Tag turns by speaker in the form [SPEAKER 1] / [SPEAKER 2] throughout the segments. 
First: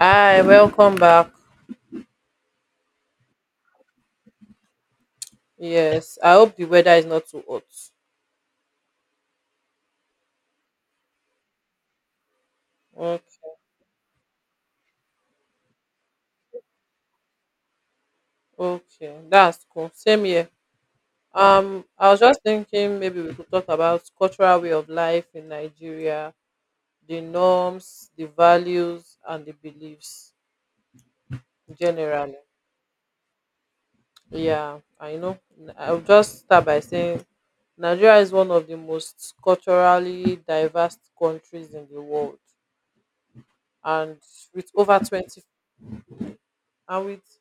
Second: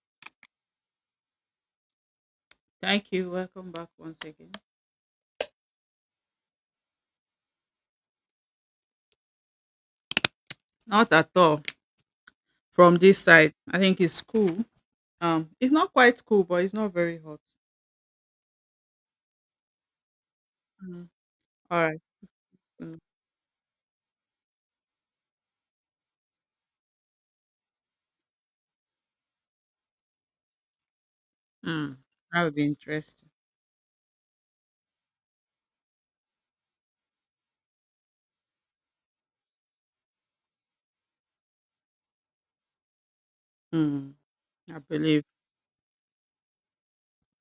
[SPEAKER 1] Hi, welcome back.
[SPEAKER 2] Thank you. Welcome back once again.
[SPEAKER 1] Yes, I hope the weather is not too hot.
[SPEAKER 2] Not at all from this
[SPEAKER 1] Okay,
[SPEAKER 2] side. I think it's cool. It's not quite cool, but it's not very hot.
[SPEAKER 1] okay, that's cool. Same here.
[SPEAKER 2] Mm. All right.
[SPEAKER 1] I was just
[SPEAKER 2] Mm.
[SPEAKER 1] thinking maybe we could talk about cultural way of life in Nigeria, the norms, the values, and the beliefs
[SPEAKER 2] Mm.
[SPEAKER 1] generally.
[SPEAKER 2] That would be interesting.
[SPEAKER 1] Yeah, I know. I'll just start by saying Nigeria is one of the most culturally diverse countries in the world,
[SPEAKER 2] Mm.
[SPEAKER 1] and with
[SPEAKER 2] I
[SPEAKER 1] over
[SPEAKER 2] believe.
[SPEAKER 1] 20 and with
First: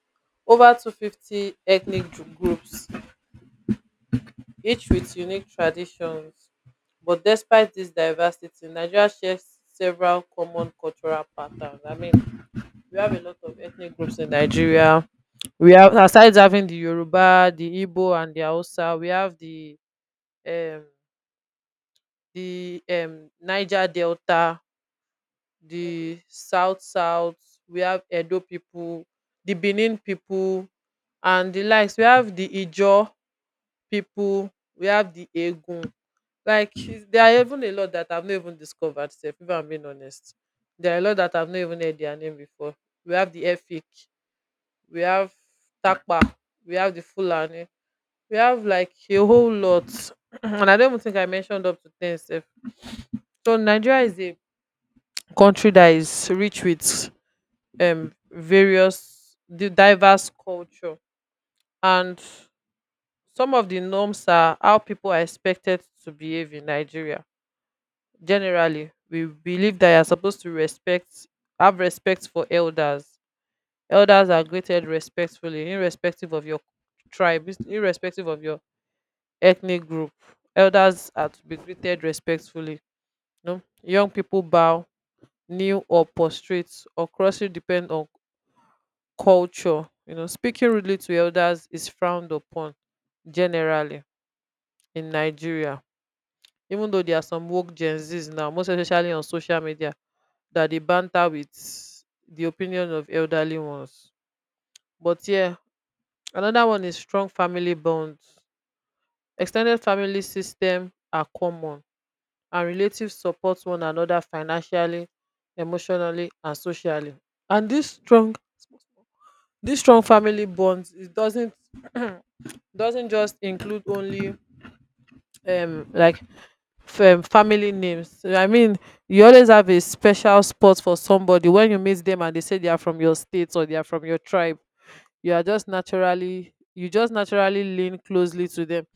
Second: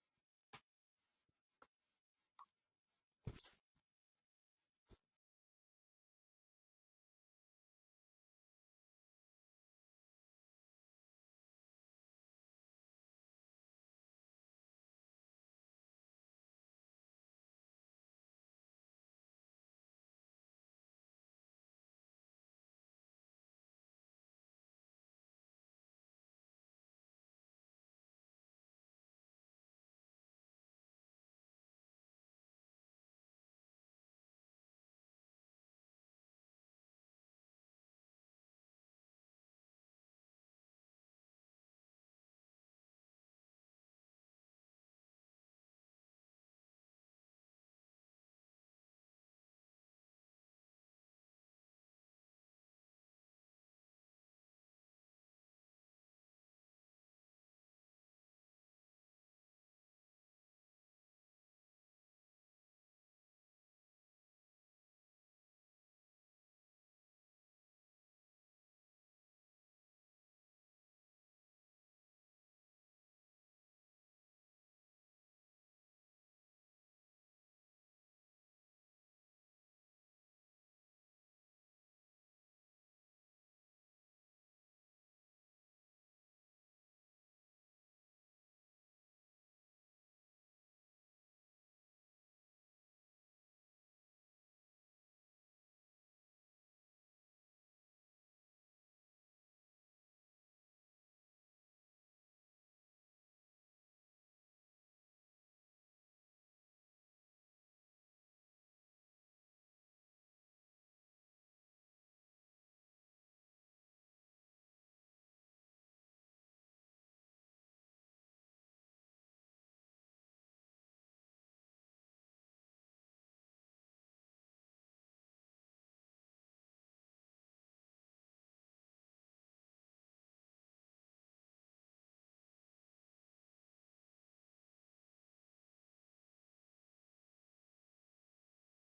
[SPEAKER 1] over 250 ethnic groups, each with unique traditions. But despite this diversity, Nigeria shares several common cultural patterns. I mean, we have a lot of ethnic groups in Nigeria. We have, aside having the Yoruba, the Igbo, and the Hausa, we have um, the Niger Delta, the South South. We have Edo people, the Benin people, and the likes. We have the Ijo people, we have the Egun. Like she's, there are even a lot that I've not even discovered. Sef, if I'm being honest, there are a lot that I've not even heard their name before. We have the Efik, we have Takpa, we have the Fulani, we have like a whole lot, and I don't even think I mentioned up to 10. Sef. So Nigeria is a country that is rich with various the diverse culture, and some of the norms are how people are expected to behave in Nigeria. Generally, we believe that you're supposed to respect have respect for elders. Elders are greeted respectfully irrespective of your tribe, irrespective of your ethnic group. Elders are to be greeted respectfully. No, young people bow, kneel, or prostrate, or crossing depend on culture. You know, speaking rudely to elders is frowned upon generally in Nigeria, even though there are some woke Gen Z's now, most especially on social media, that they banter with the opinion of elderly ones. But yeah, another one is strong family bonds. Extended family system are common, and relatives support one another financially, emotionally, and socially. And this strong family bonds, it doesn't doesn't just include only um like family names. I mean, you always have a special spot for somebody when you meet them and they say they are from your state or they are from your tribe. You just naturally lean closely to them.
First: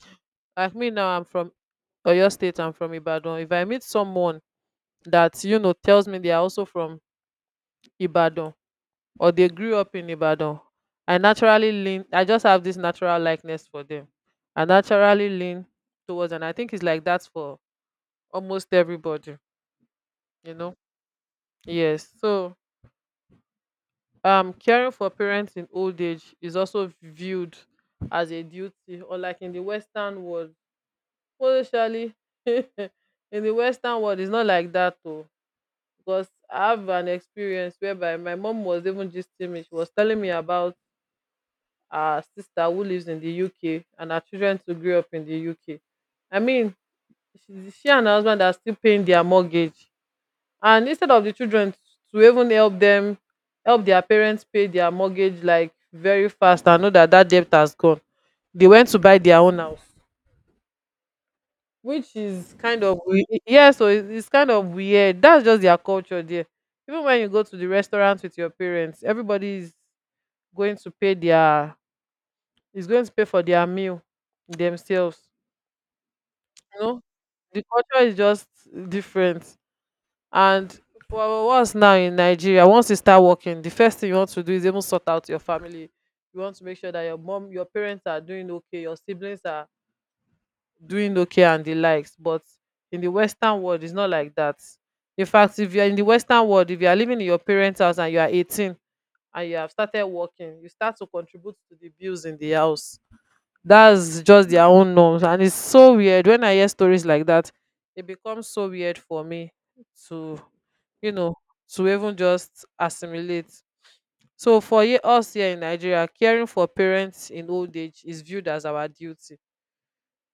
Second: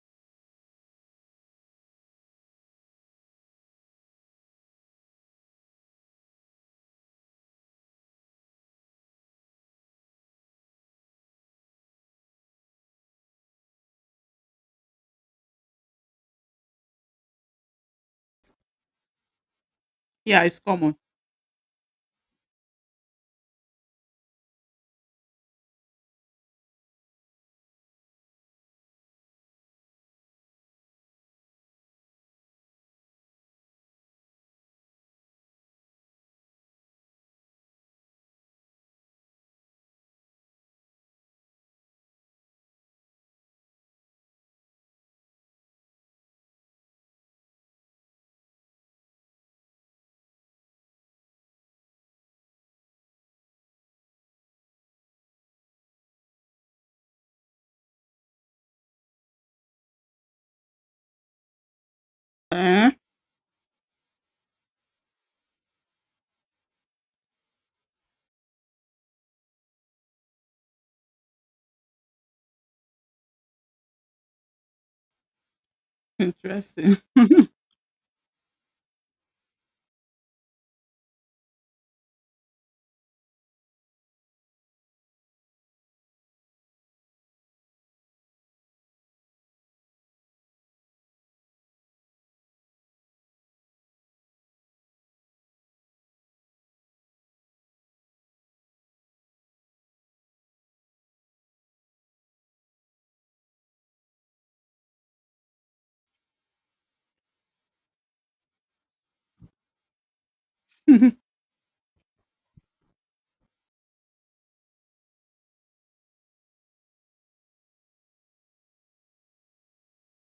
[SPEAKER 1] Like me now, I'm from Oyo State, I'm from Ibadan. If I meet someone that, you know, tells me they are also from Ibadan or they grew up in Ibadan, I just have this natural likeness for them. I naturally lean towards, and I think it's like that for almost everybody,
[SPEAKER 2] Yeah,
[SPEAKER 1] you
[SPEAKER 2] it's
[SPEAKER 1] know.
[SPEAKER 2] common.
[SPEAKER 1] Yes. So, caring for parents in old age is also viewed as a duty, or like in the Western world. Well, actually, in the Western world, it's not like that, though. Because I have an experience whereby my mom was even gisting me. She was telling me about her sister who lives in the UK and her children to grow up in the UK. I mean, she and her husband are still paying their mortgage. And instead of the children to even help their parents pay their mortgage like very fast and know that that debt has gone, they went to buy their own house, which is kind
[SPEAKER 2] Eh?
[SPEAKER 1] of yeah. So it's kind of weird. That's just their culture there. Even when you go to the restaurant with your parents, everybody is going to pay their is going to pay for their meal themselves. You
[SPEAKER 2] Interesting.
[SPEAKER 1] know, the culture is just different. And for our us now in Nigeria, once you start working, the first thing you want to do is even sort out your family. You want to make sure that your mom, your parents are doing okay, your siblings are doing okay and the likes. But in the Western world, it's not like that. In fact, if you're in the Western world, if you are living in your parents house and you are 18 and you have started working, you start to contribute to the bills in the house. That's just their own norms, and it's so weird when I hear stories like that. It becomes so weird for me to, you know, to even just assimilate. So for us here in Nigeria, caring for parents in old age is viewed as our duty.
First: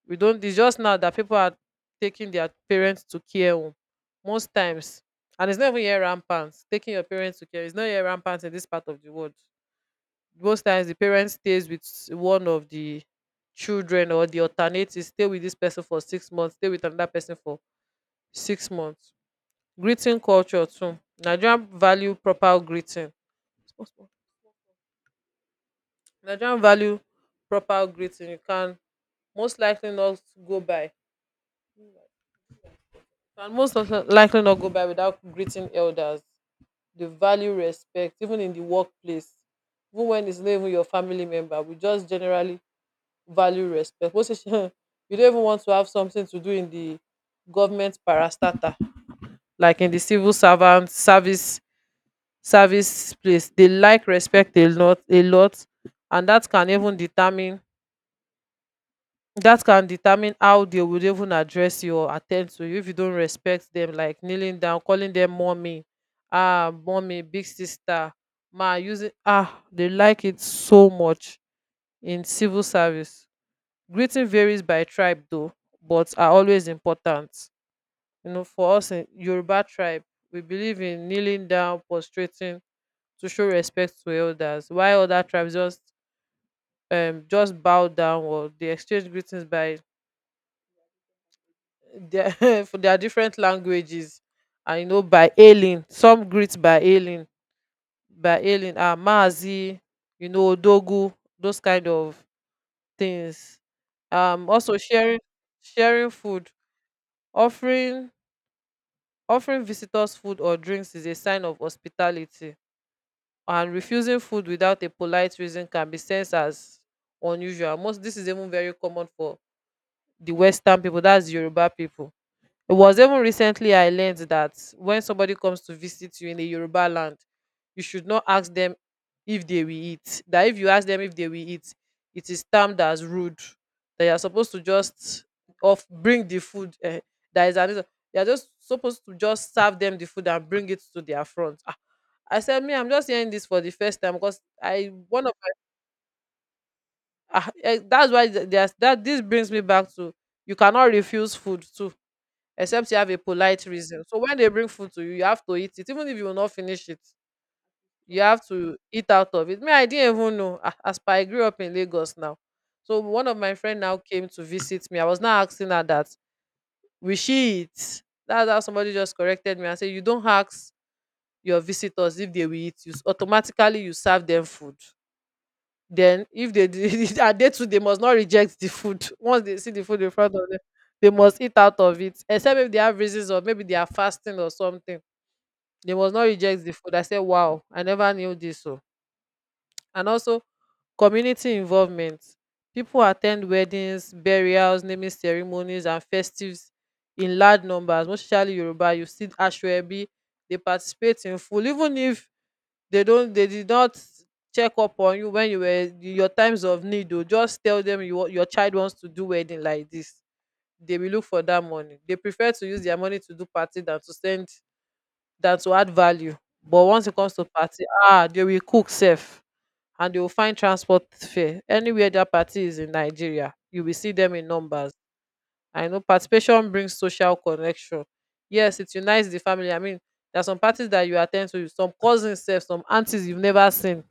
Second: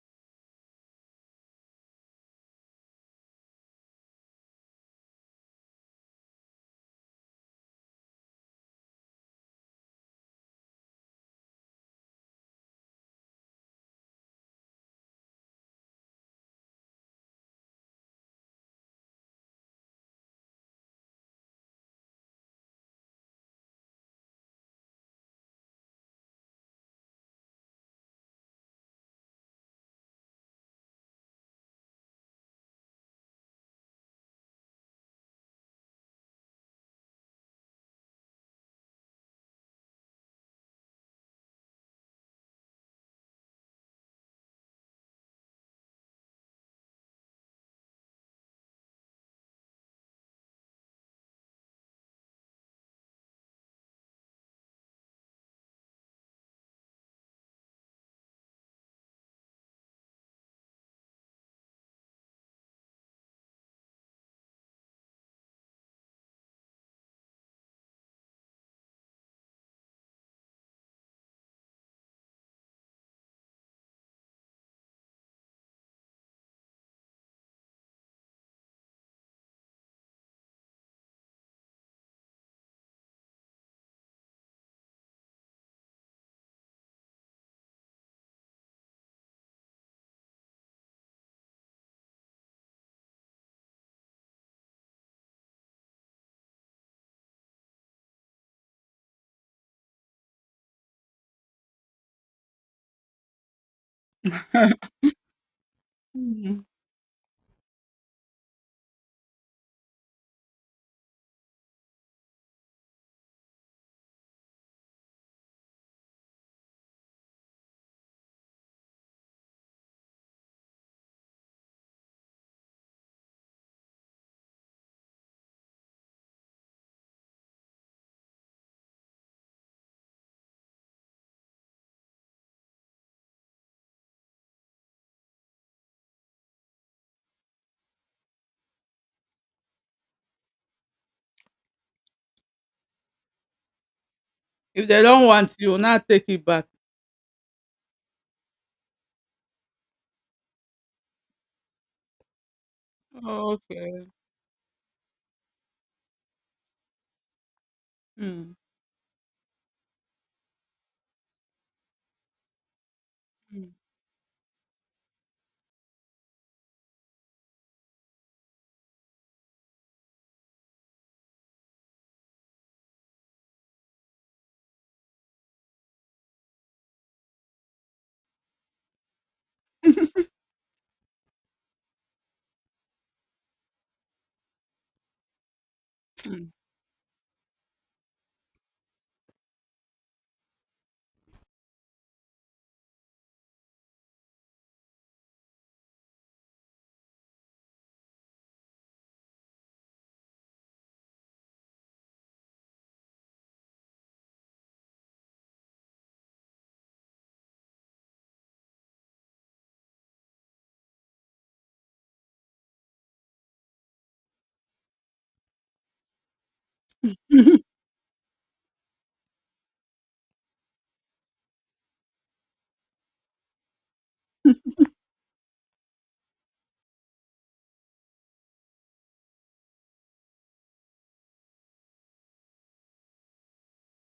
[SPEAKER 1] We don't, it's just now that people are taking their parents to care home most times. And it's not even here rampant taking your parents to care, it's not here rampant in this part of the world. Most times the parent stays with one of the children, or the alternate is stay with this person for 6 months, stay with another person for 6 months. Greeting culture too. nigerian value proper greeting Nigerian value proper greeting. You can most likely not go by and most likely not go by without greeting elders. The value respect even in the workplace, even when it's not even your family member. We just generally value respect. What's if you don't even want to have something to do in the government parastatal, like in the civil servant service service place. They like respect a lot, and that can determine how they would even address you or attend to you if you don't respect them, like kneeling down, calling them mommy, ah, mommy, big sister, ma, using ah, they like it so much in civil service. Greeting varies by tribe though, but are always important. You know, for us in Yoruba tribe, we believe in kneeling down, prostrating to show respect to elders, while other tribes just bow down or they exchange greetings by their for their different languages. And you know, by hailing, some greet by hailing, ah, Maazi, you know, Odogu, those kind of things. Also sharing food,
[SPEAKER 2] Mm.
[SPEAKER 1] offering Offering visitors food or drinks is a sign of hospitality, and refusing food without a polite reason can be sensed as unusual. Most this is even very common for the Western people, that's Yoruba people. It was even recently I learned that when somebody comes to visit you in a Yoruba land, you should not ask them if they will eat. That if you ask them if they will eat, it is termed as rude. They are supposed to just off bring the food. Eh, that is another. They are just supposed to just serve them the food and bring it to their front. Ah, I said, me, I'm just hearing this for the first time because
[SPEAKER 2] If
[SPEAKER 1] I
[SPEAKER 2] they
[SPEAKER 1] one
[SPEAKER 2] don't
[SPEAKER 1] of
[SPEAKER 2] want you, now take it back.
[SPEAKER 1] my, ah, that's why there's that. This brings me back to you cannot refuse food too except you have a
[SPEAKER 2] Oh,
[SPEAKER 1] polite reason.
[SPEAKER 2] okay.
[SPEAKER 1] So when they bring food to you, you have to eat it, even if you will not finish it. You have
[SPEAKER 2] Mm.
[SPEAKER 1] to eat out of it. Me, I didn't even know. Ah, as per I grew up in Lagos now, so one of my
[SPEAKER 2] Mm.
[SPEAKER 1] friend now came to visit me. I was now asking her that will she eat? That's how somebody just corrected me and said you don't ask your visitors if they will eat. Automatically you serve them food. Then if they did are they too they must not reject the food. Once they see the food in front of them, they must eat out of it. Except if they have reasons or maybe they are fasting or something. They must not reject the food. I said, wow, I never knew this. So and also community involvement. People attend weddings, burials, naming ceremonies, and festives in large numbers, most especially Yoruba. You see Ashwebi, they participate in full, even if they did not check up on you when you were your times of need o, just tell them you, your child wants to do wedding like this, they will look for that money. They prefer to use their money to do party than to add value. But once it comes to party, ah, they will cook sef, and they will find transport fare anywhere that party is in Nigeria. You will see them in numbers. I know participation brings social connection. Yes, it unites the family. I mean, there are some parties that you attend to, some cousins, sef, some aunties you've never seen.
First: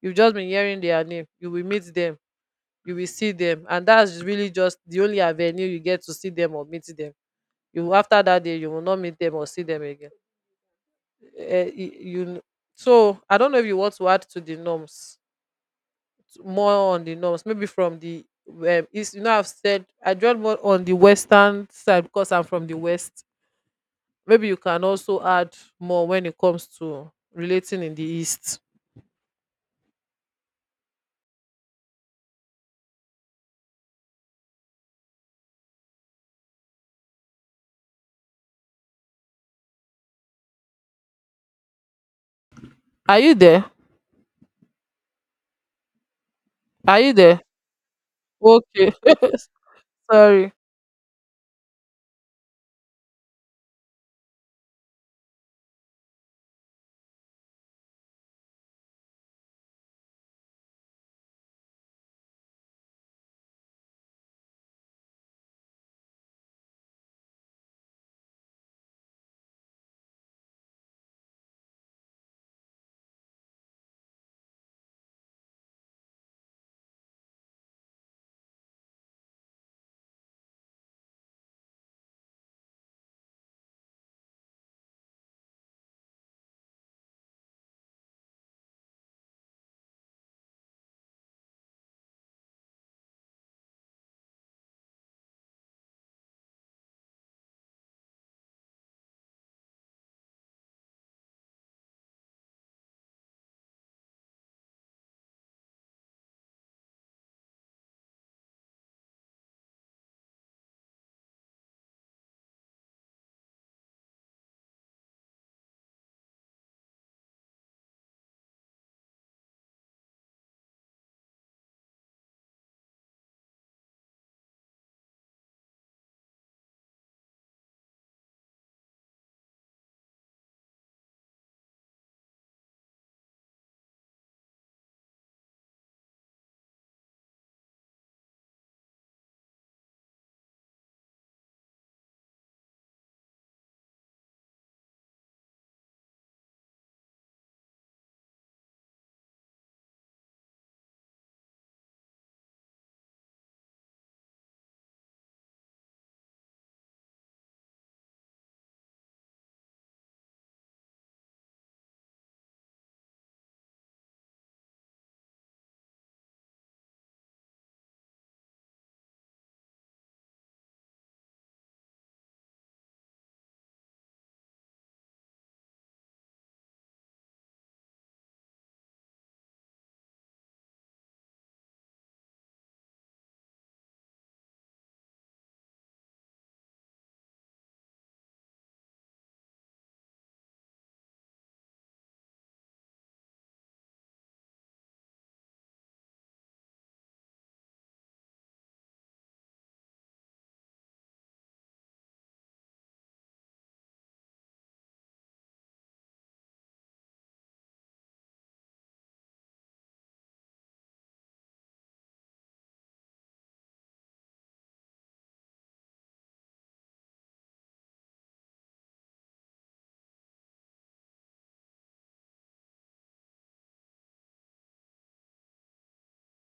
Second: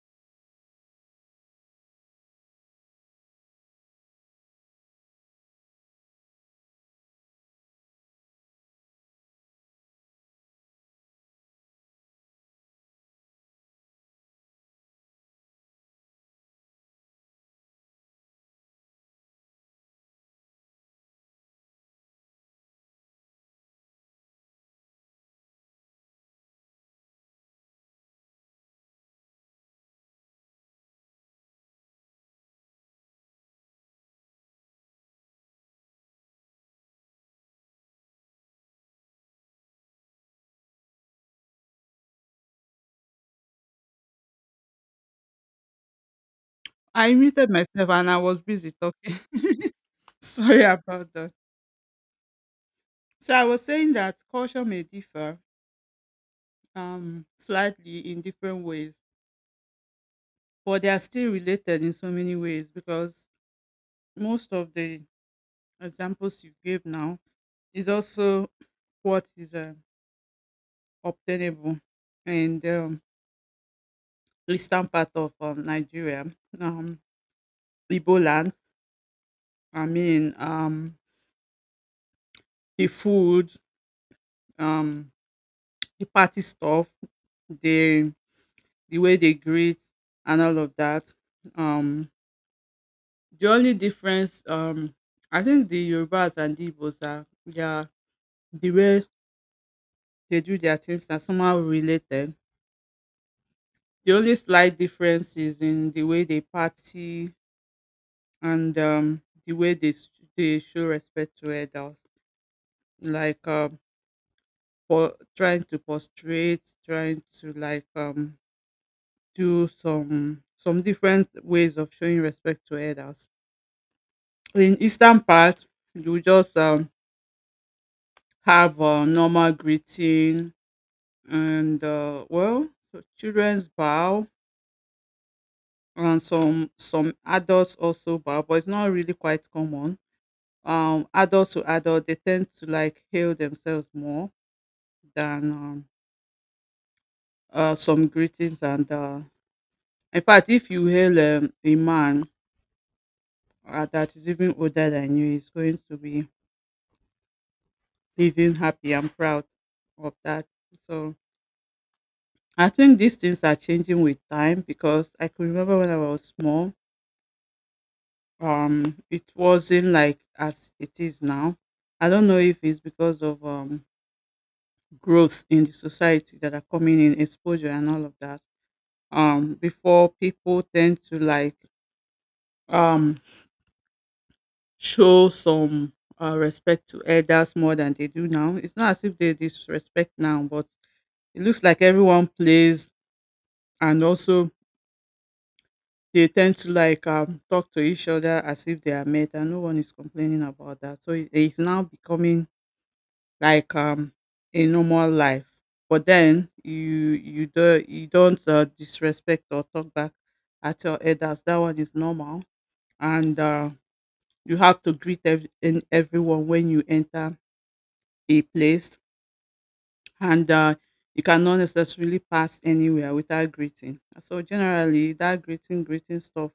[SPEAKER 1] You've just been hearing their name. You will meet them. You will see them. And that's really just the only avenue you get to see them or meet them. You after that day, you will not meet them or see them again. Eh, y- you kn- so I don't know if you want to add to the norms, more on the norms, maybe from the east. I've said I draw more on the western side because I'm from the west. Maybe you can also add more when it comes to relating in the East. Are you there? Are you
[SPEAKER 2] I
[SPEAKER 1] there?
[SPEAKER 2] muted myself and I was busy
[SPEAKER 1] Okay,
[SPEAKER 2] talking.
[SPEAKER 1] sorry.
[SPEAKER 2] Sorry about that. So I was saying that culture may differ slightly in different ways, but they are still related in so many ways because most of the examples you gave now is also what is obtainable in the eastern part of Nigeria, um Igbo land. I mean, the food, um the party stuff, the the way they greet, and all of that. Um The only difference, I think the Yorubas and the Igbos are they the way they do their things are somehow related. The only slight difference is in the way they party, and the way they they show respect to adults, like trying to prostrate, trying to like do some different ways of showing respect to adults. In eastern part, you just have a normal greeting, and well, so children's bow, and some adults also bow, but it's not really quite common. Adult to adult, they tend to like hail themselves more than some greetings. And in fact, if you hail a man that is even older than you, he's going to be living happy and proud of that. So I think these things are changing with time, because I can remember when I was small, it wasn't like as it is now. I don't know if it's because of growth in the society that are coming in, exposure, and all of that. Before, people tend to like um show some respect to elders more than they do now. It's not as if they disrespect now, but it looks like everyone plays, and also they tend to like talk to each other as if they are met, and no one is complaining about that. So it's now becoming like a normal life, but then you don't disrespect or talk back at your elders. That one is normal, and you have to greet in everyone when you enter a place, and you cannot necessarily pass anywhere without greeting. So generally that greeting stuff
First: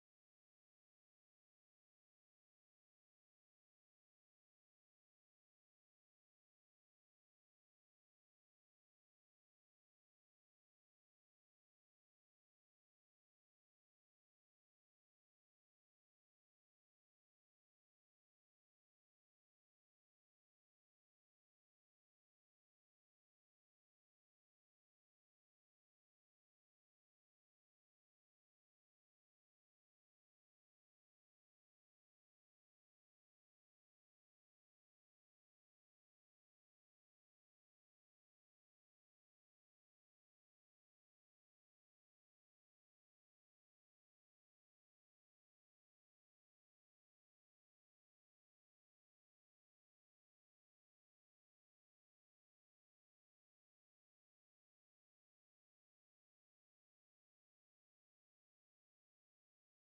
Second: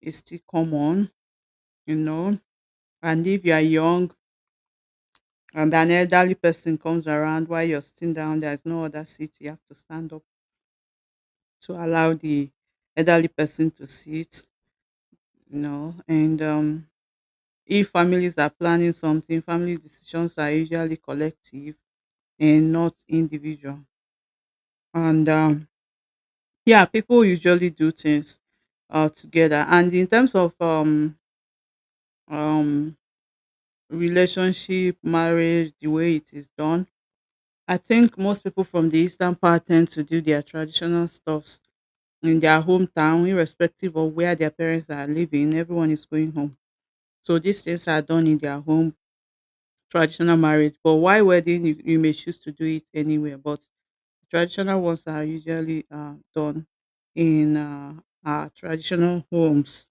[SPEAKER 2] is still common. You know and if you are young and an elderly person comes around while you're sitting down, there's no other seat. You have to stand up to allow the elderly person to sit. And if families are planning something, family decisions are usually collective and not individual. And yeah, people usually do things together. And in terms of um, relationship, marriage, the way it is done, I think most people from the eastern part tend to do their traditional stuffs in their hometown, irrespective of where their parents are living. Everyone is going home. So these things are done in their home, traditional marriage. But why wedding, you may choose to do it anywhere. But traditional ones are usually done in our traditional homes.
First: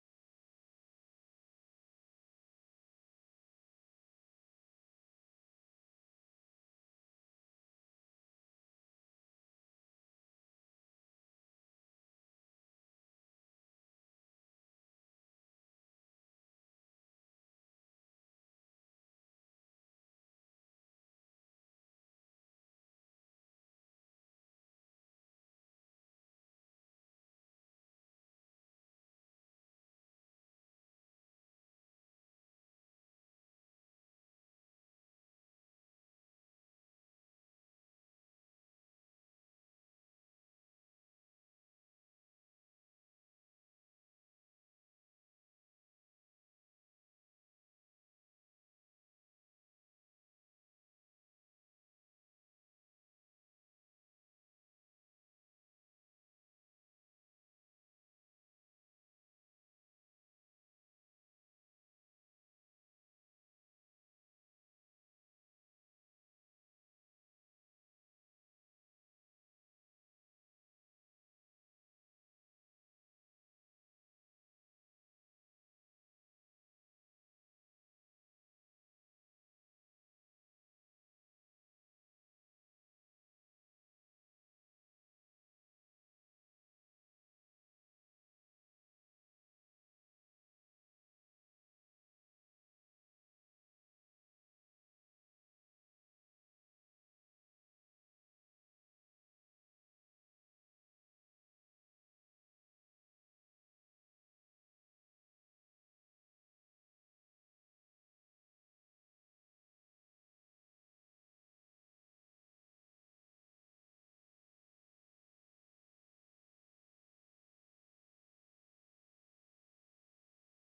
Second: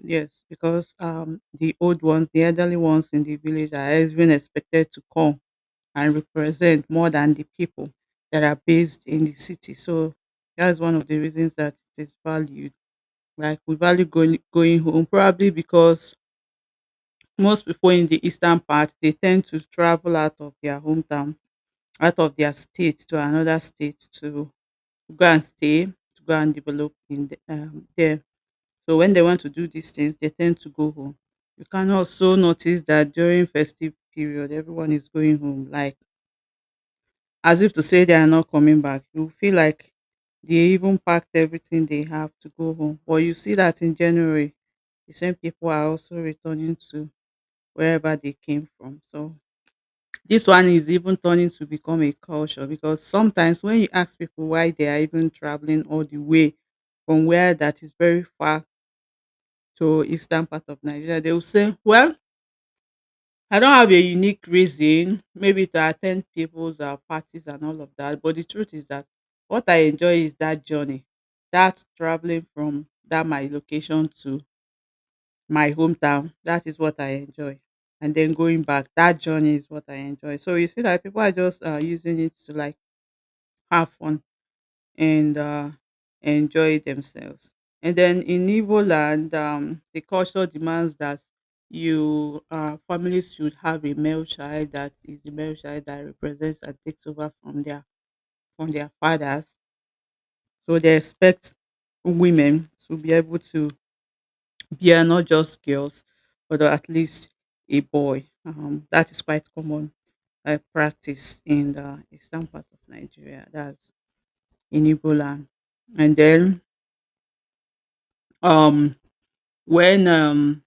[SPEAKER 2] Yes, because the old ones, the elderly ones in the village are even expected to come and represent more than the people that are based in the city. So that's one of the reasons that it is valued. Like we value going home, probably because most people in the eastern part, they tend to travel out of their hometown, out of their state to another state to go and stay, to go and develop in there. So when they want to do these things, they tend to go home. You can also notice that during festive period, everyone is going home, like as if to say they are not coming back. You feel like they even packed everything they have to go home. But you see that in January, the same people are also returning to wherever they came from. So this one is even turning to become a culture, because sometimes when you ask people why they are even traveling all the way from where that is very far to eastern part of Nigeria, they will say, "Well, I don't have a unique reason, maybe to attend people's parties and all of that." But the truth is that what I enjoy is that journey, that traveling from that my location to my hometown. That is what I enjoy, and then going back, that journey is what I enjoy. So you see that people are just using it to like have fun and enjoy themselves. And then in Igbo land, the culture demands that you families should have a male child, that is, the male child that represents and takes over from their fathers. So they expect women to be able to bear not just girls, but at least a boy. That is quite common practice in the eastern part of Nigeria. That's in Igbo land. And then um when um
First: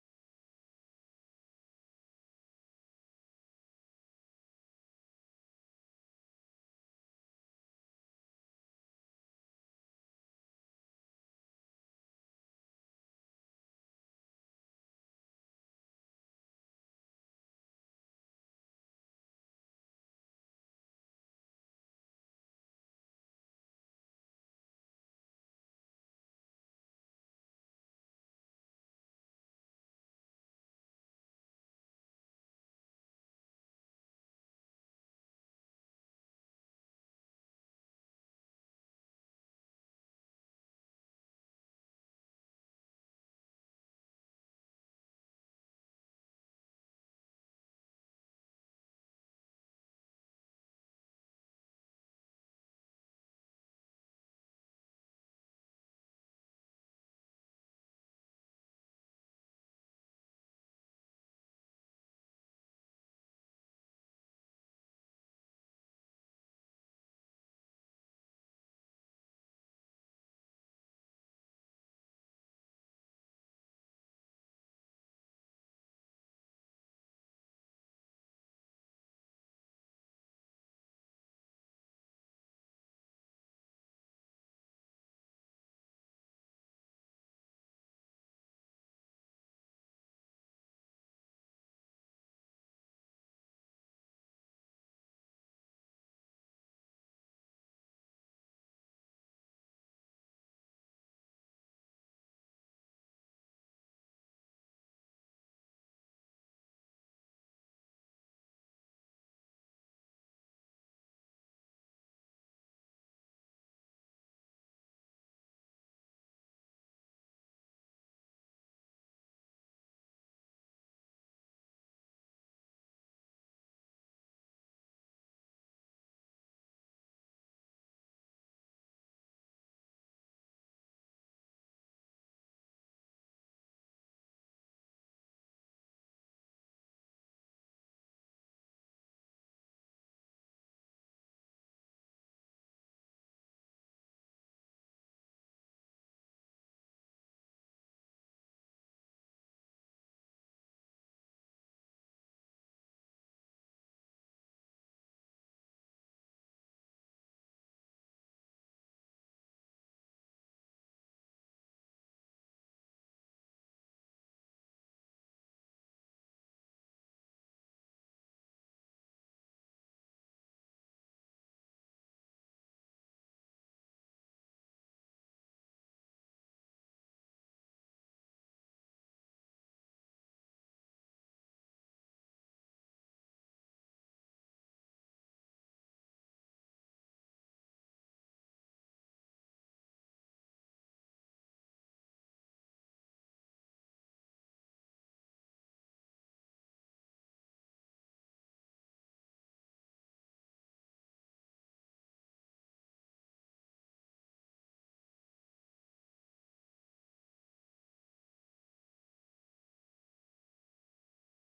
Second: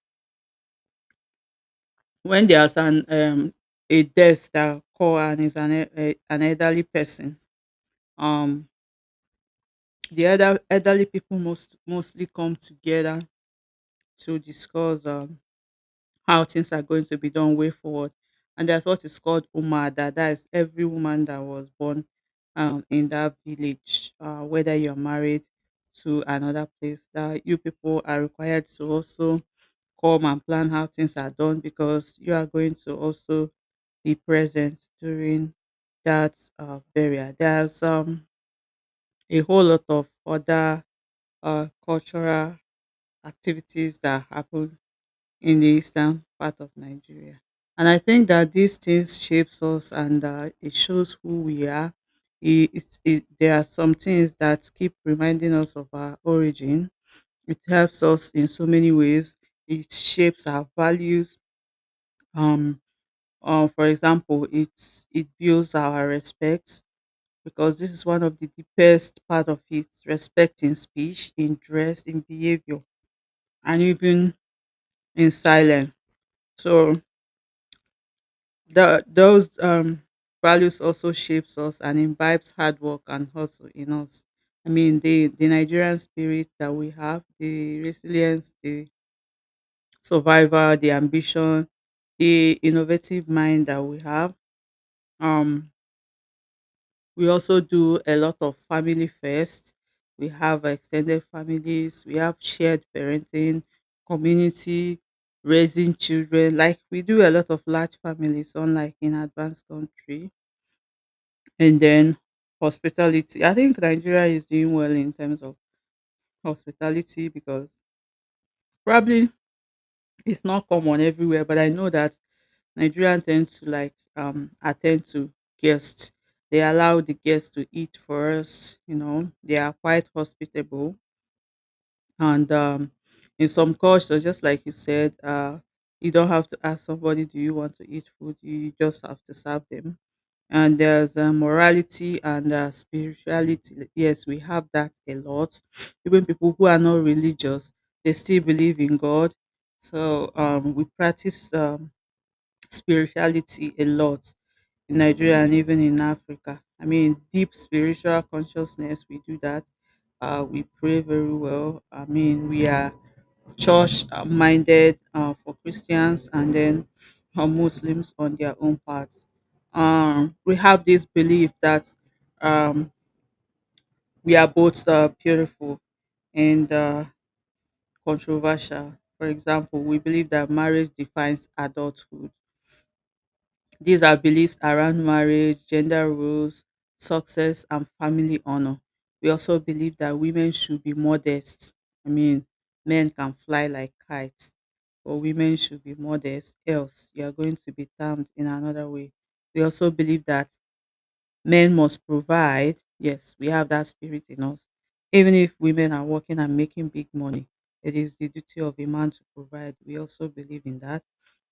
[SPEAKER 2] when there's an a death that occur, and is an elderly person, um the elderly people mostly come together to discuss how things are going to be done way forward. And that's what is called Umada. That is, every woman that was born in that village, whether you're married to another place, that you people are required to also come and plan how things are done, because you are going to also be present during that burial. There's a whole lot of other cultural activities that happen in the eastern part of Nigeria. And I think that these things shapes us, and it shows who we are. There are some things that keep reminding us of our origin. It helps us in so many ways. It shapes our values. Um, for example, it builds our respect, because this is one of the deepest part of it, respect in speech, in dress, in behavior, and even in silence. So those values also shapes us and imbibes hard work and hustle in us. I mean, the Nigerian spirit that we have, the resilience, the survival, the ambition, the innovative mind that we have. Um, we also do a lot of family first. We have extended families. We have shared parenting, community, raising children. Like we do a lot of large families, unlike in advanced country. And then hospitality. I think Nigeria is doing well in terms of hospitality, because probably it's not common everywhere, but I know that Nigerians tend to like attend to guests. They allow the guests to eat for us. They are quite hospitable. And in some cultures, just like you said, you don't have to ask somebody, do you want to eat food? You just have to serve them. And there's morality and spirituality. Yes, we have that a lot. Even people who are not religious, they still believe in God. So we practice. Spirituality a lot in Nigeria and even in Africa. I mean, deep spiritual consciousness, we do that. We pray very well. I mean, we are church minded for Christians, and then Muslims on their own part. We have this belief that um, we are both beautiful and controversial. For example, we believe that marriage defines adulthood. These are beliefs around marriage, gender roles, success, and family honor. We also believe that women should be modest. I mean, men can fly like kites, but women should be modest, else, you are going to be termed in another way. We also believe that men must provide. Yes, we have that spirit in us. Even if women are working and making big money, it is the duty of a man to provide. We also believe in that.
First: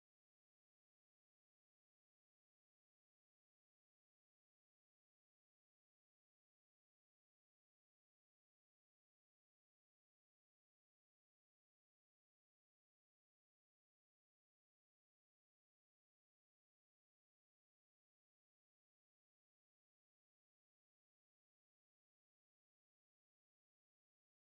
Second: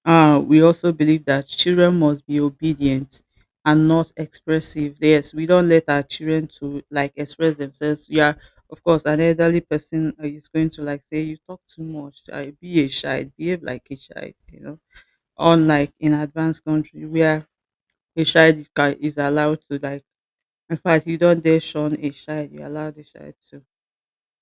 [SPEAKER 2] We also believe that children must be obedient and not expressive. Yes, we don't let our children to like express themselves. Yeah, of course, an elderly person is going to like say, "You talk too much. I be a child. Behave like a child." You know, unlike in advanced country where a child is allowed to like. In fact, you don't dare shun a child. You allow the child to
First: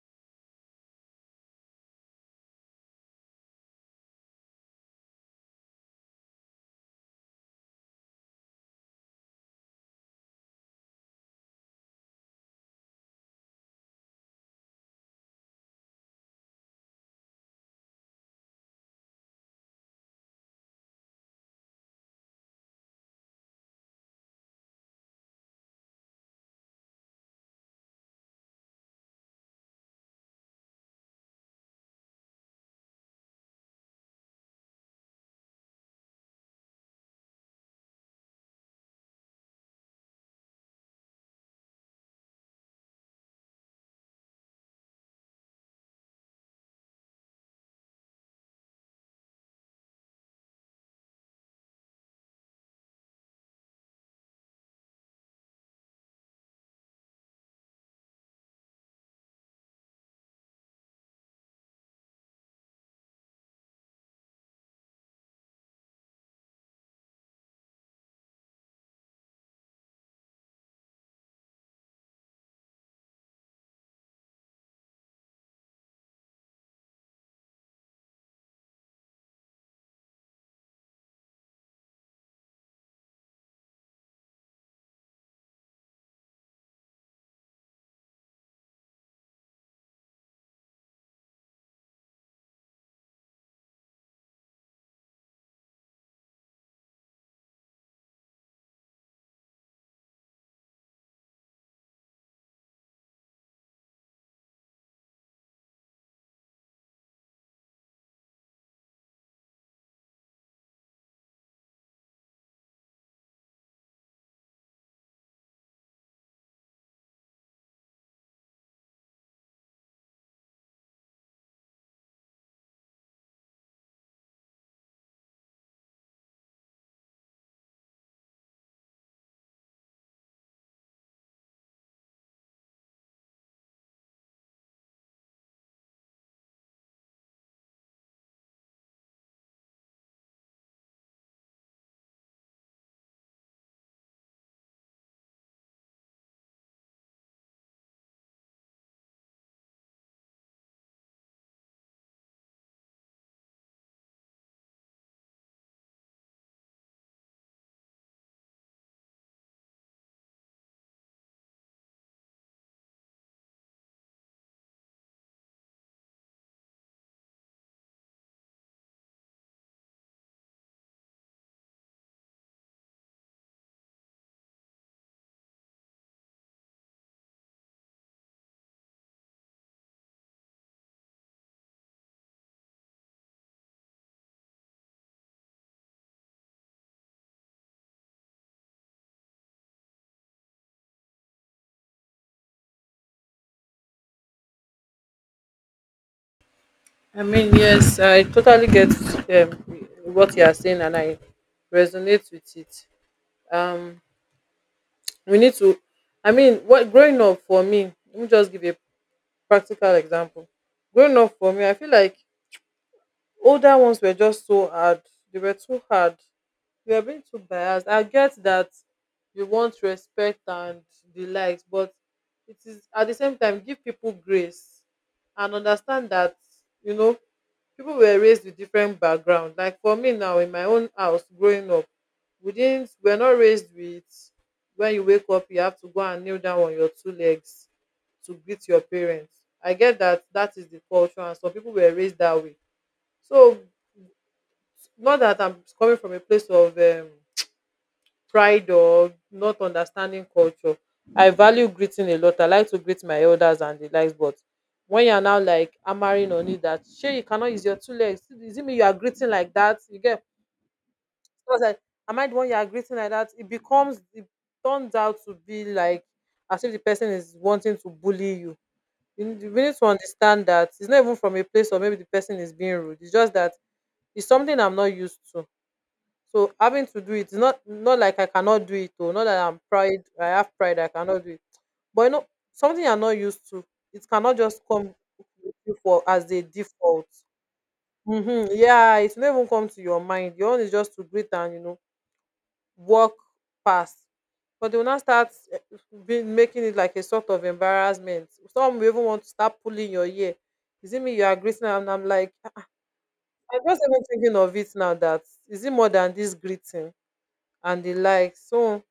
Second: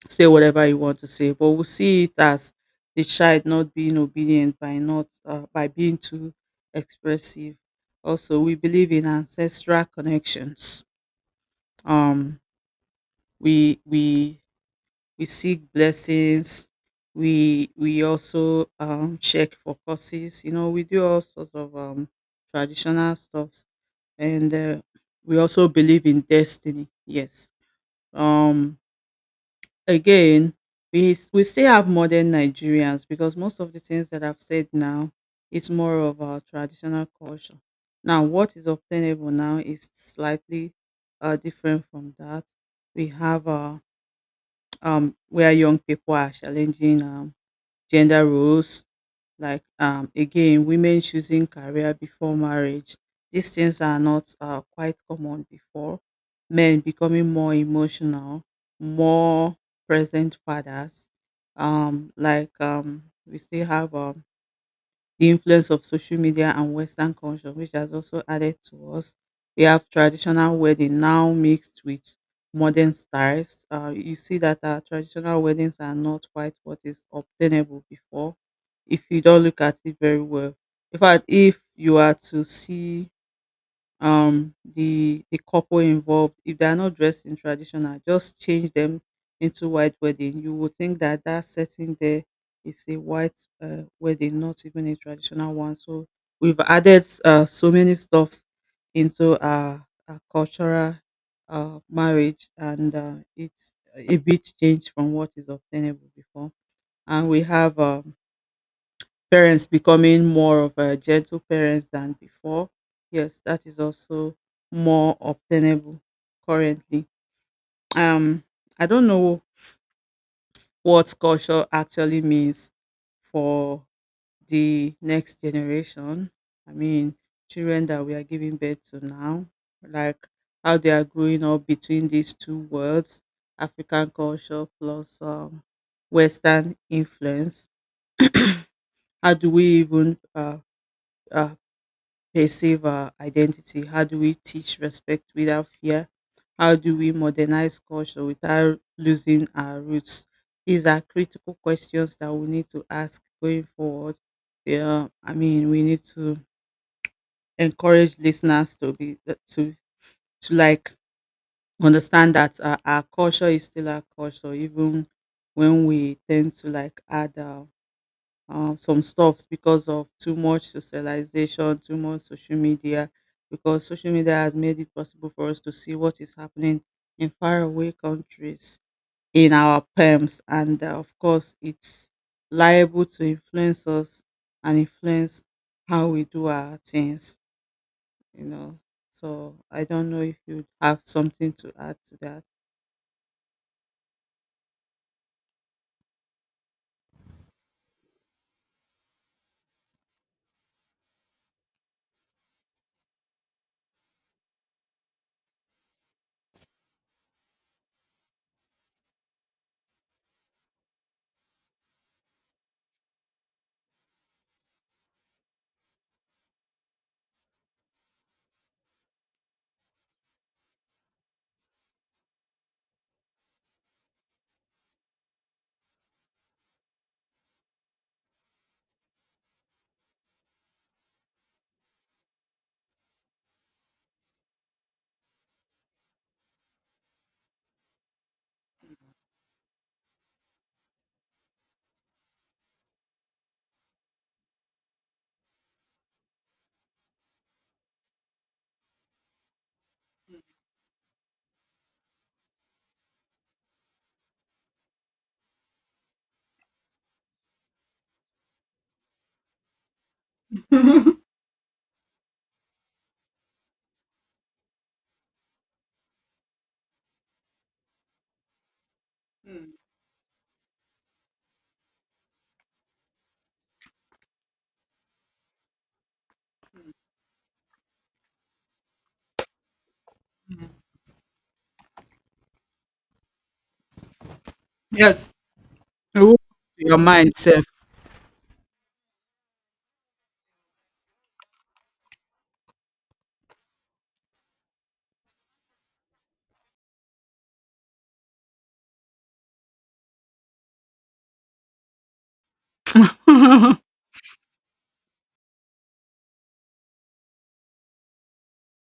[SPEAKER 2] say whatever you want to say, but we see it as the child not being obedient by not by being too expressive. Also, we believe in ancestral connections. Um we we we seek blessings. We also check for curses. We do all sorts of traditional stuffs, and we also believe in destiny. Yes. Um Again, we still have modern Nigerians, because most of the things that I've said now is more of our traditional culture. Now, what is obtainable now is slightly different from that. We have where young people are challenging gender roles, like again, women choosing career before marriage. These things are not quite common before. Men becoming more emotional, more present fathers. Like we still have the influence of social media and Western culture, which has also added to us. We have traditional wedding now mixed with modern styles. You see that our traditional weddings are not quite what is obtainable before, if you don't look at it very well. In fact, if you are to see the couple involved, if they are not dressed in traditional, just change them into white wedding, you would think that that setting there is a white wedding, not even a traditional one. So we've added so many stuffs into our cultural marriage, and it's a bit changed from what is obtainable before. And we have parents becoming more of a gentle parents than before. Yes, that is also more obtainable currently. Um, I don't know what culture actually means for the next generation. I mean, children that we are giving birth to now, like how they are growing up between these two worlds, African culture plus Western influence. How do we even uh, perceive our identity? How do we teach respect without fear? How do we modernize culture without losing our roots? These are critical questions that we need to ask going forward. Yeah, I mean, we need to encourage listeners to be, to to like understand that our culture is still our culture, even when we tend to like add some stuffs because of too much socialization, too much social media, because social media has made it possible for us to see what is happening in faraway countries in our perms. And of course, it's liable to influence us and influence how we do our things, you know. So I don't know if you have something to add to that.
[SPEAKER 1] I mean, yes, I totally get um, what you are saying, and I resonate with it. Um, we need to. I mean, what growing up for me. Let me just give you a practical example. Growing up for me, I feel like older ones were just so hard. They were too hard, you are being too biased, I get that. You want respect and the likes, but it is at the same time give people grace and understand that, you know, people were raised with different background. Like for me now, in my own house growing up, we're not raised with, when you wake up you have to go and kneel down on your two legs to greet your parents. I get that, that is the culture and some people were raised that way. So not that I'm coming from a place of pride or not understanding culture. I value greeting a lot. I like to greet my elders and the likes, but when you're now like hammering on it that sure you cannot use your two legs. Is it me you are greeting like that? You get. So I was like, am I the one you are greeting like that? It turns out to be like as if the person is wanting to bully you. You need you
[SPEAKER 2] Mm,
[SPEAKER 1] need to understand that it's not even from a place, or maybe the person is being rude. It's just that it's something I'm not used to. So having
[SPEAKER 2] mm,
[SPEAKER 1] to do it, it's not, not like I cannot do it, or not that I'm pride, I have
[SPEAKER 2] mm.
[SPEAKER 1] pride I cannot do it. But you know, something you're not used to, it cannot just come
[SPEAKER 2] Yes.
[SPEAKER 1] with you for as a
[SPEAKER 2] Your
[SPEAKER 1] default.
[SPEAKER 2] mind self.
[SPEAKER 1] Mm-hmm. Yeah, it's not even come to your mind. Your own is just to greet and you know, walk past. But they will not start being making it like a sort of embarrassment. Some will even want to start pulling your ear. Is it me you are greeting? And I'm like, "Ah, I'm just even thinking of it now that is it more than this greeting and the like." So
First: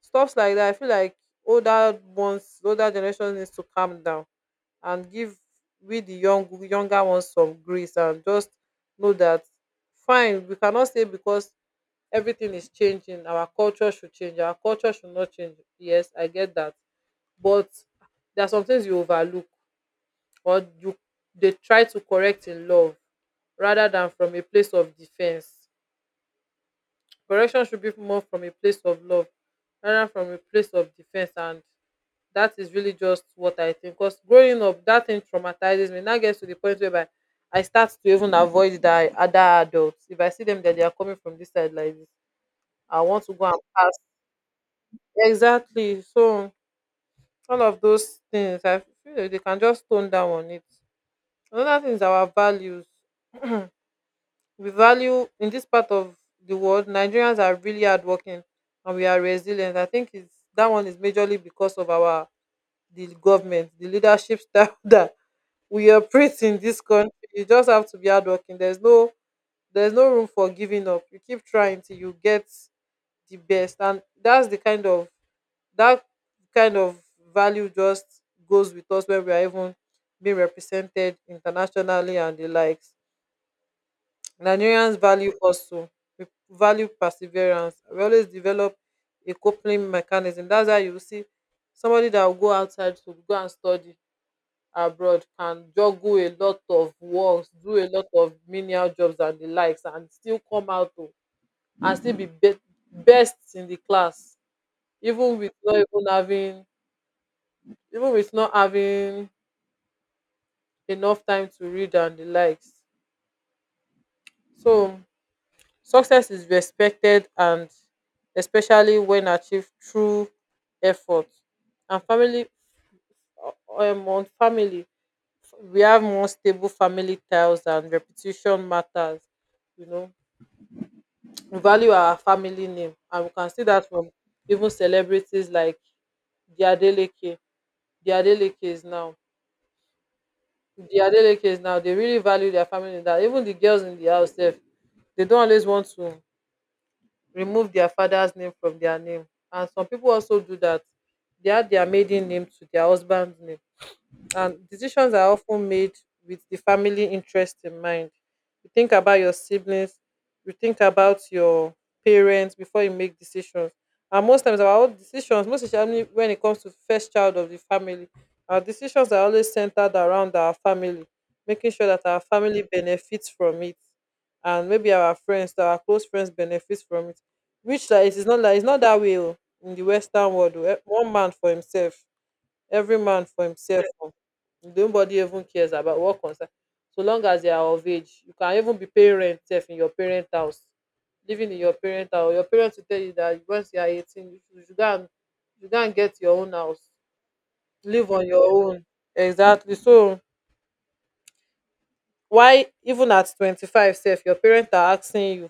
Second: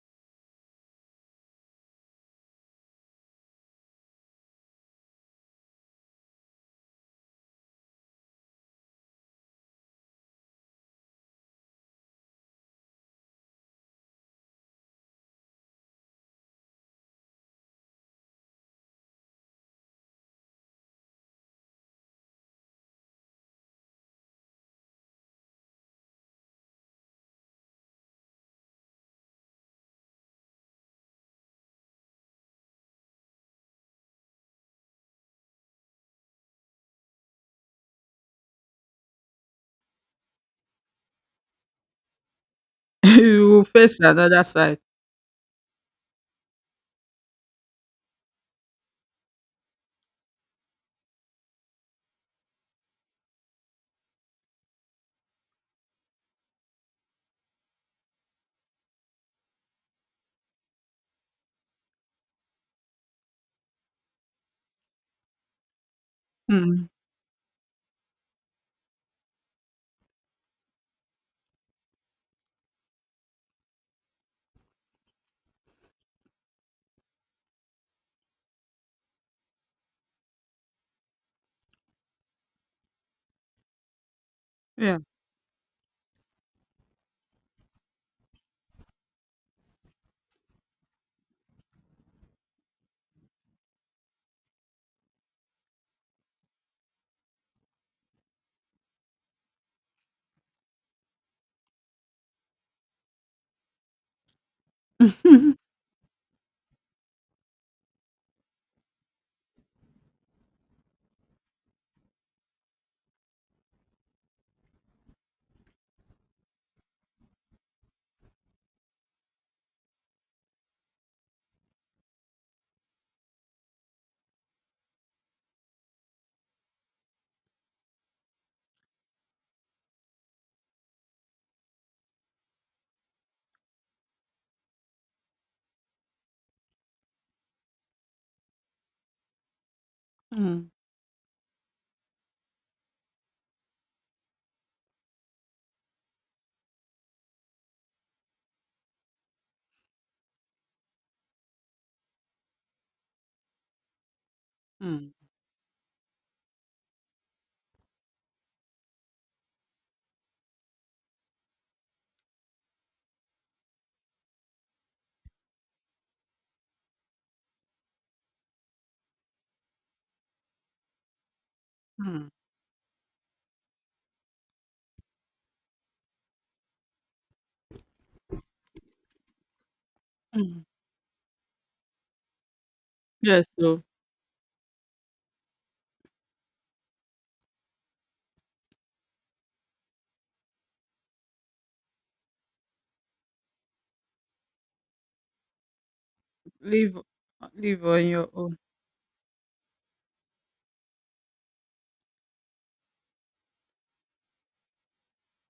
[SPEAKER 1] stuffs like that. I feel like older ones, older generation needs to calm down and give we the young younger ones some grace and just know that fine, we cannot say because everything is changing, our culture should change, our culture should not change. Yes, I get that. But there are some things you overlook or you, they try to correct in love rather than from a place of defense. Correction should be more from a place of love rather than from a place of defense, and that is really just what I think. Because growing up, that thing traumatizes me. Now gets to the point whereby I start to even avoid that other adults. If I see them that they are coming from this side like this, I want to go
[SPEAKER 2] You
[SPEAKER 1] and
[SPEAKER 2] will
[SPEAKER 1] pass.
[SPEAKER 2] face another side.
[SPEAKER 1] Exactly. So all of those things, I feel like they can just tone down on it. Another thing is our values. We value in this part of the world, Nigerians are really hardworking and we are resilient. I think it's that one is majorly because of our the government, the leadership style that we operate in this
[SPEAKER 2] Mm,
[SPEAKER 1] country. You just have to be hardworking. There's no room for giving up. You keep trying till you get the best, and that's the kind of that kind of value just goes with us when we are even being represented internationally and the likes. Nigerians
[SPEAKER 2] yeah.
[SPEAKER 1] value also, we value perseverance. We always develop a coping mechanism. That's how you see somebody that will go outside to go and study abroad, can juggle a lot of works, do a lot of menial jobs and the likes, and still come out to and still be best in the class, even with not even having even with not having enough time to read and the likes. So success is respected, and especially when achieved through effort. And family, on family we have more stable family ties and reputation matters, you know. We value our family name and we can see that from even celebrities like Diadeleke. Diadeleke is now
[SPEAKER 2] Mm,
[SPEAKER 1] Diadeleke is now, they really value their family name that even the girls in the house sef, they not always want to remove their father's name from their name. And some people also do that, they add their maiden name to their husband's name. And
[SPEAKER 2] mm,
[SPEAKER 1] decisions are often made with the family interest in mind. You think about your siblings, you think about your parents before you make decisions. And most times our decisions, most especially when it comes to first child of the family, our decisions are always centered around our family, making sure that our
[SPEAKER 2] mm,
[SPEAKER 1] family benefits from it, and maybe our friends, our close friends benefits from it. Which like, it is not like it's not that way oh, in the Western world.
[SPEAKER 2] mm.
[SPEAKER 1] Oh, one man for himself, every man for
[SPEAKER 2] Yes, so
[SPEAKER 1] himself oh. Nobody even cares about what concern, so long as they are of age. You can even be paying rent sef in your parent house, living in your parent house. Your parents will tell you that once you are 18, you should go and you go and get your own house,
[SPEAKER 2] live live on
[SPEAKER 1] live on
[SPEAKER 2] your
[SPEAKER 1] your
[SPEAKER 2] own.
[SPEAKER 1] own. Exactly. So why even at 25 sef your parents are asking you,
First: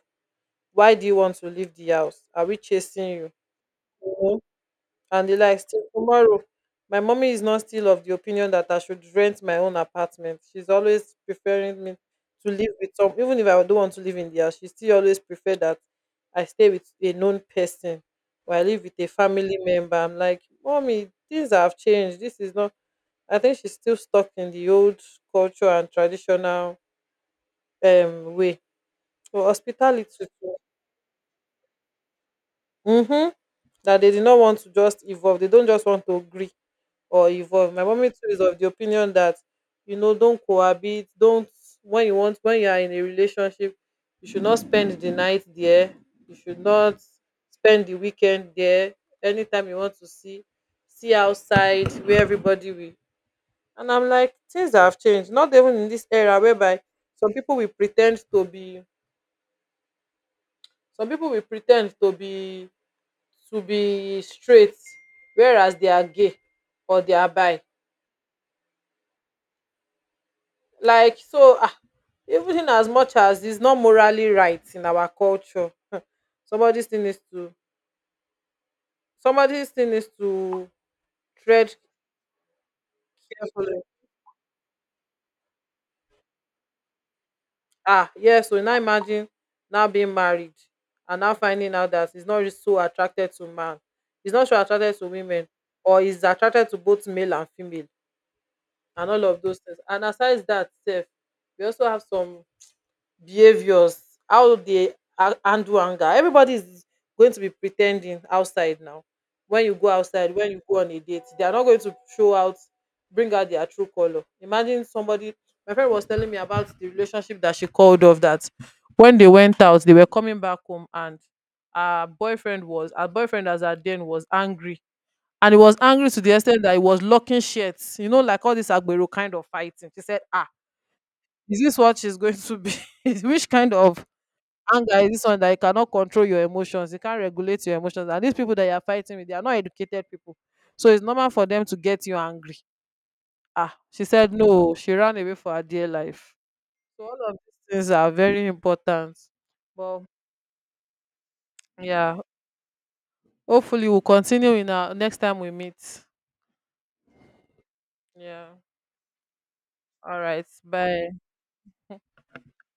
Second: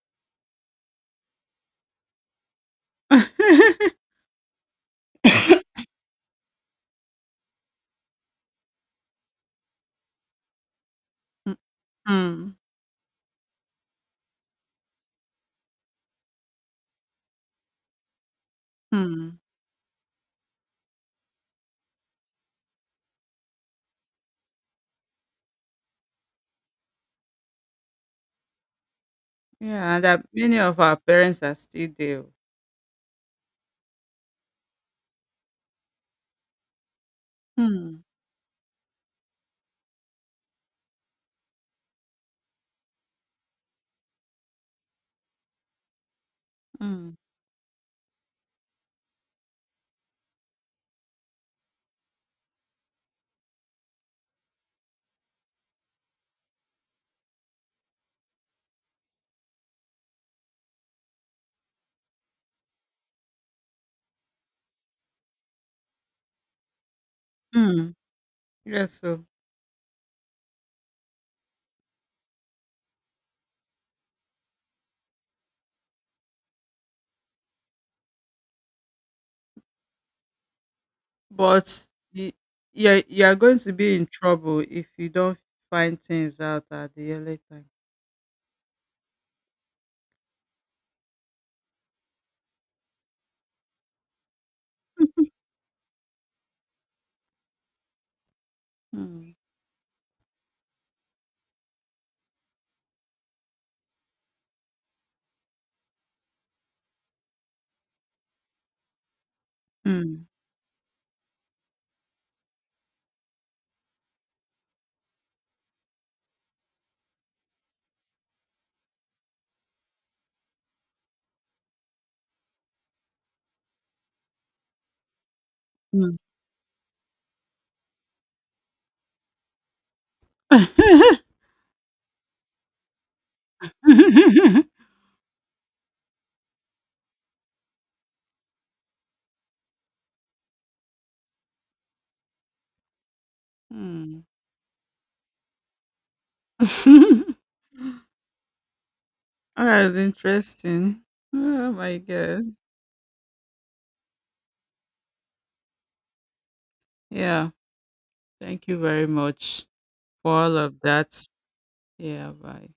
[SPEAKER 1] why do you want to leave the house, are we chasing you? And the likes till tomorrow. My mommy is not still of the opinion that I should rent my own apartment. She's always
[SPEAKER 2] Mm,
[SPEAKER 1] preferring me to
[SPEAKER 2] mm,
[SPEAKER 1] live with some, even if I don't want to live in there, she still always prefer that I stay with a known person or I live with a
[SPEAKER 2] mm.
[SPEAKER 1] family member. I'm like, mommy, things have changed. This is not, I think she's still stuck in the old culture and traditional way. So
[SPEAKER 2] Yeah, and that
[SPEAKER 1] hospitality, too.
[SPEAKER 2] many of our parents are still there. Oh.
[SPEAKER 1] Mm-hmm, that they did not want to just evolve. They don't just want to agree or evolve. My
[SPEAKER 2] Mm,
[SPEAKER 1] mommy too is of the opinion that, you know, don't cohabit, don't, when you want, when you are in a relationship, you should not spend the night there, you should not
[SPEAKER 2] mm,
[SPEAKER 1] spend the weekend there. Anytime you want to see, see outside where everybody will. And I'm like, things have changed. Not even in this era whereby some people will pretend to be some people will pretend to be straight, whereas they are gay or they are bi.
[SPEAKER 2] mm. Yes, so
[SPEAKER 1] Like so ah, even in as much as it's not morally right in our culture, somebody still needs to somebody still needs to tread
[SPEAKER 2] but you're going to
[SPEAKER 1] carefully.
[SPEAKER 2] be in trouble if you don't find things out at the early time.
[SPEAKER 1] Ah, yes, so now imagine now being married and now finding out that he's not really so attracted to man, he's not so attracted to women, or he's attracted to both male and female, and all
[SPEAKER 2] Mm,
[SPEAKER 1] of those things. And aside that, sef, we also have some behaviors, how they handle anger. Everybody is going to be pretending outside now. When you go
[SPEAKER 2] mm,
[SPEAKER 1] outside, when you go on a date, they are not going to show out, bring out their true color. Imagine somebody. My friend was telling me about the relationship that she called off. That when they went out, they were coming back home, and her boyfriend as at then was angry. And he was angry
[SPEAKER 2] mm.
[SPEAKER 1] to the extent that he was locking shirts, you know, like all this Agbero kind of fighting. She said, ah, is this what she's going to be? Which kind of anger is this one that you cannot control your emotions, you can't regulate your emotions, and these people that you're fighting with, they are not educated people, so it's normal for them to get you angry. Ah, she
[SPEAKER 2] Mm.
[SPEAKER 1] said no, she ran away for her dear life. So all of these things are very important.
[SPEAKER 2] That's
[SPEAKER 1] But
[SPEAKER 2] interesting. Oh my
[SPEAKER 1] yeah,
[SPEAKER 2] god.
[SPEAKER 1] hopefully we'll continue in our next time we meet.
[SPEAKER 2] Yeah.
[SPEAKER 1] Yeah,
[SPEAKER 2] Thank you very much
[SPEAKER 1] all
[SPEAKER 2] for
[SPEAKER 1] right,
[SPEAKER 2] all of that.
[SPEAKER 1] bye.
[SPEAKER 2] Yeah, bye.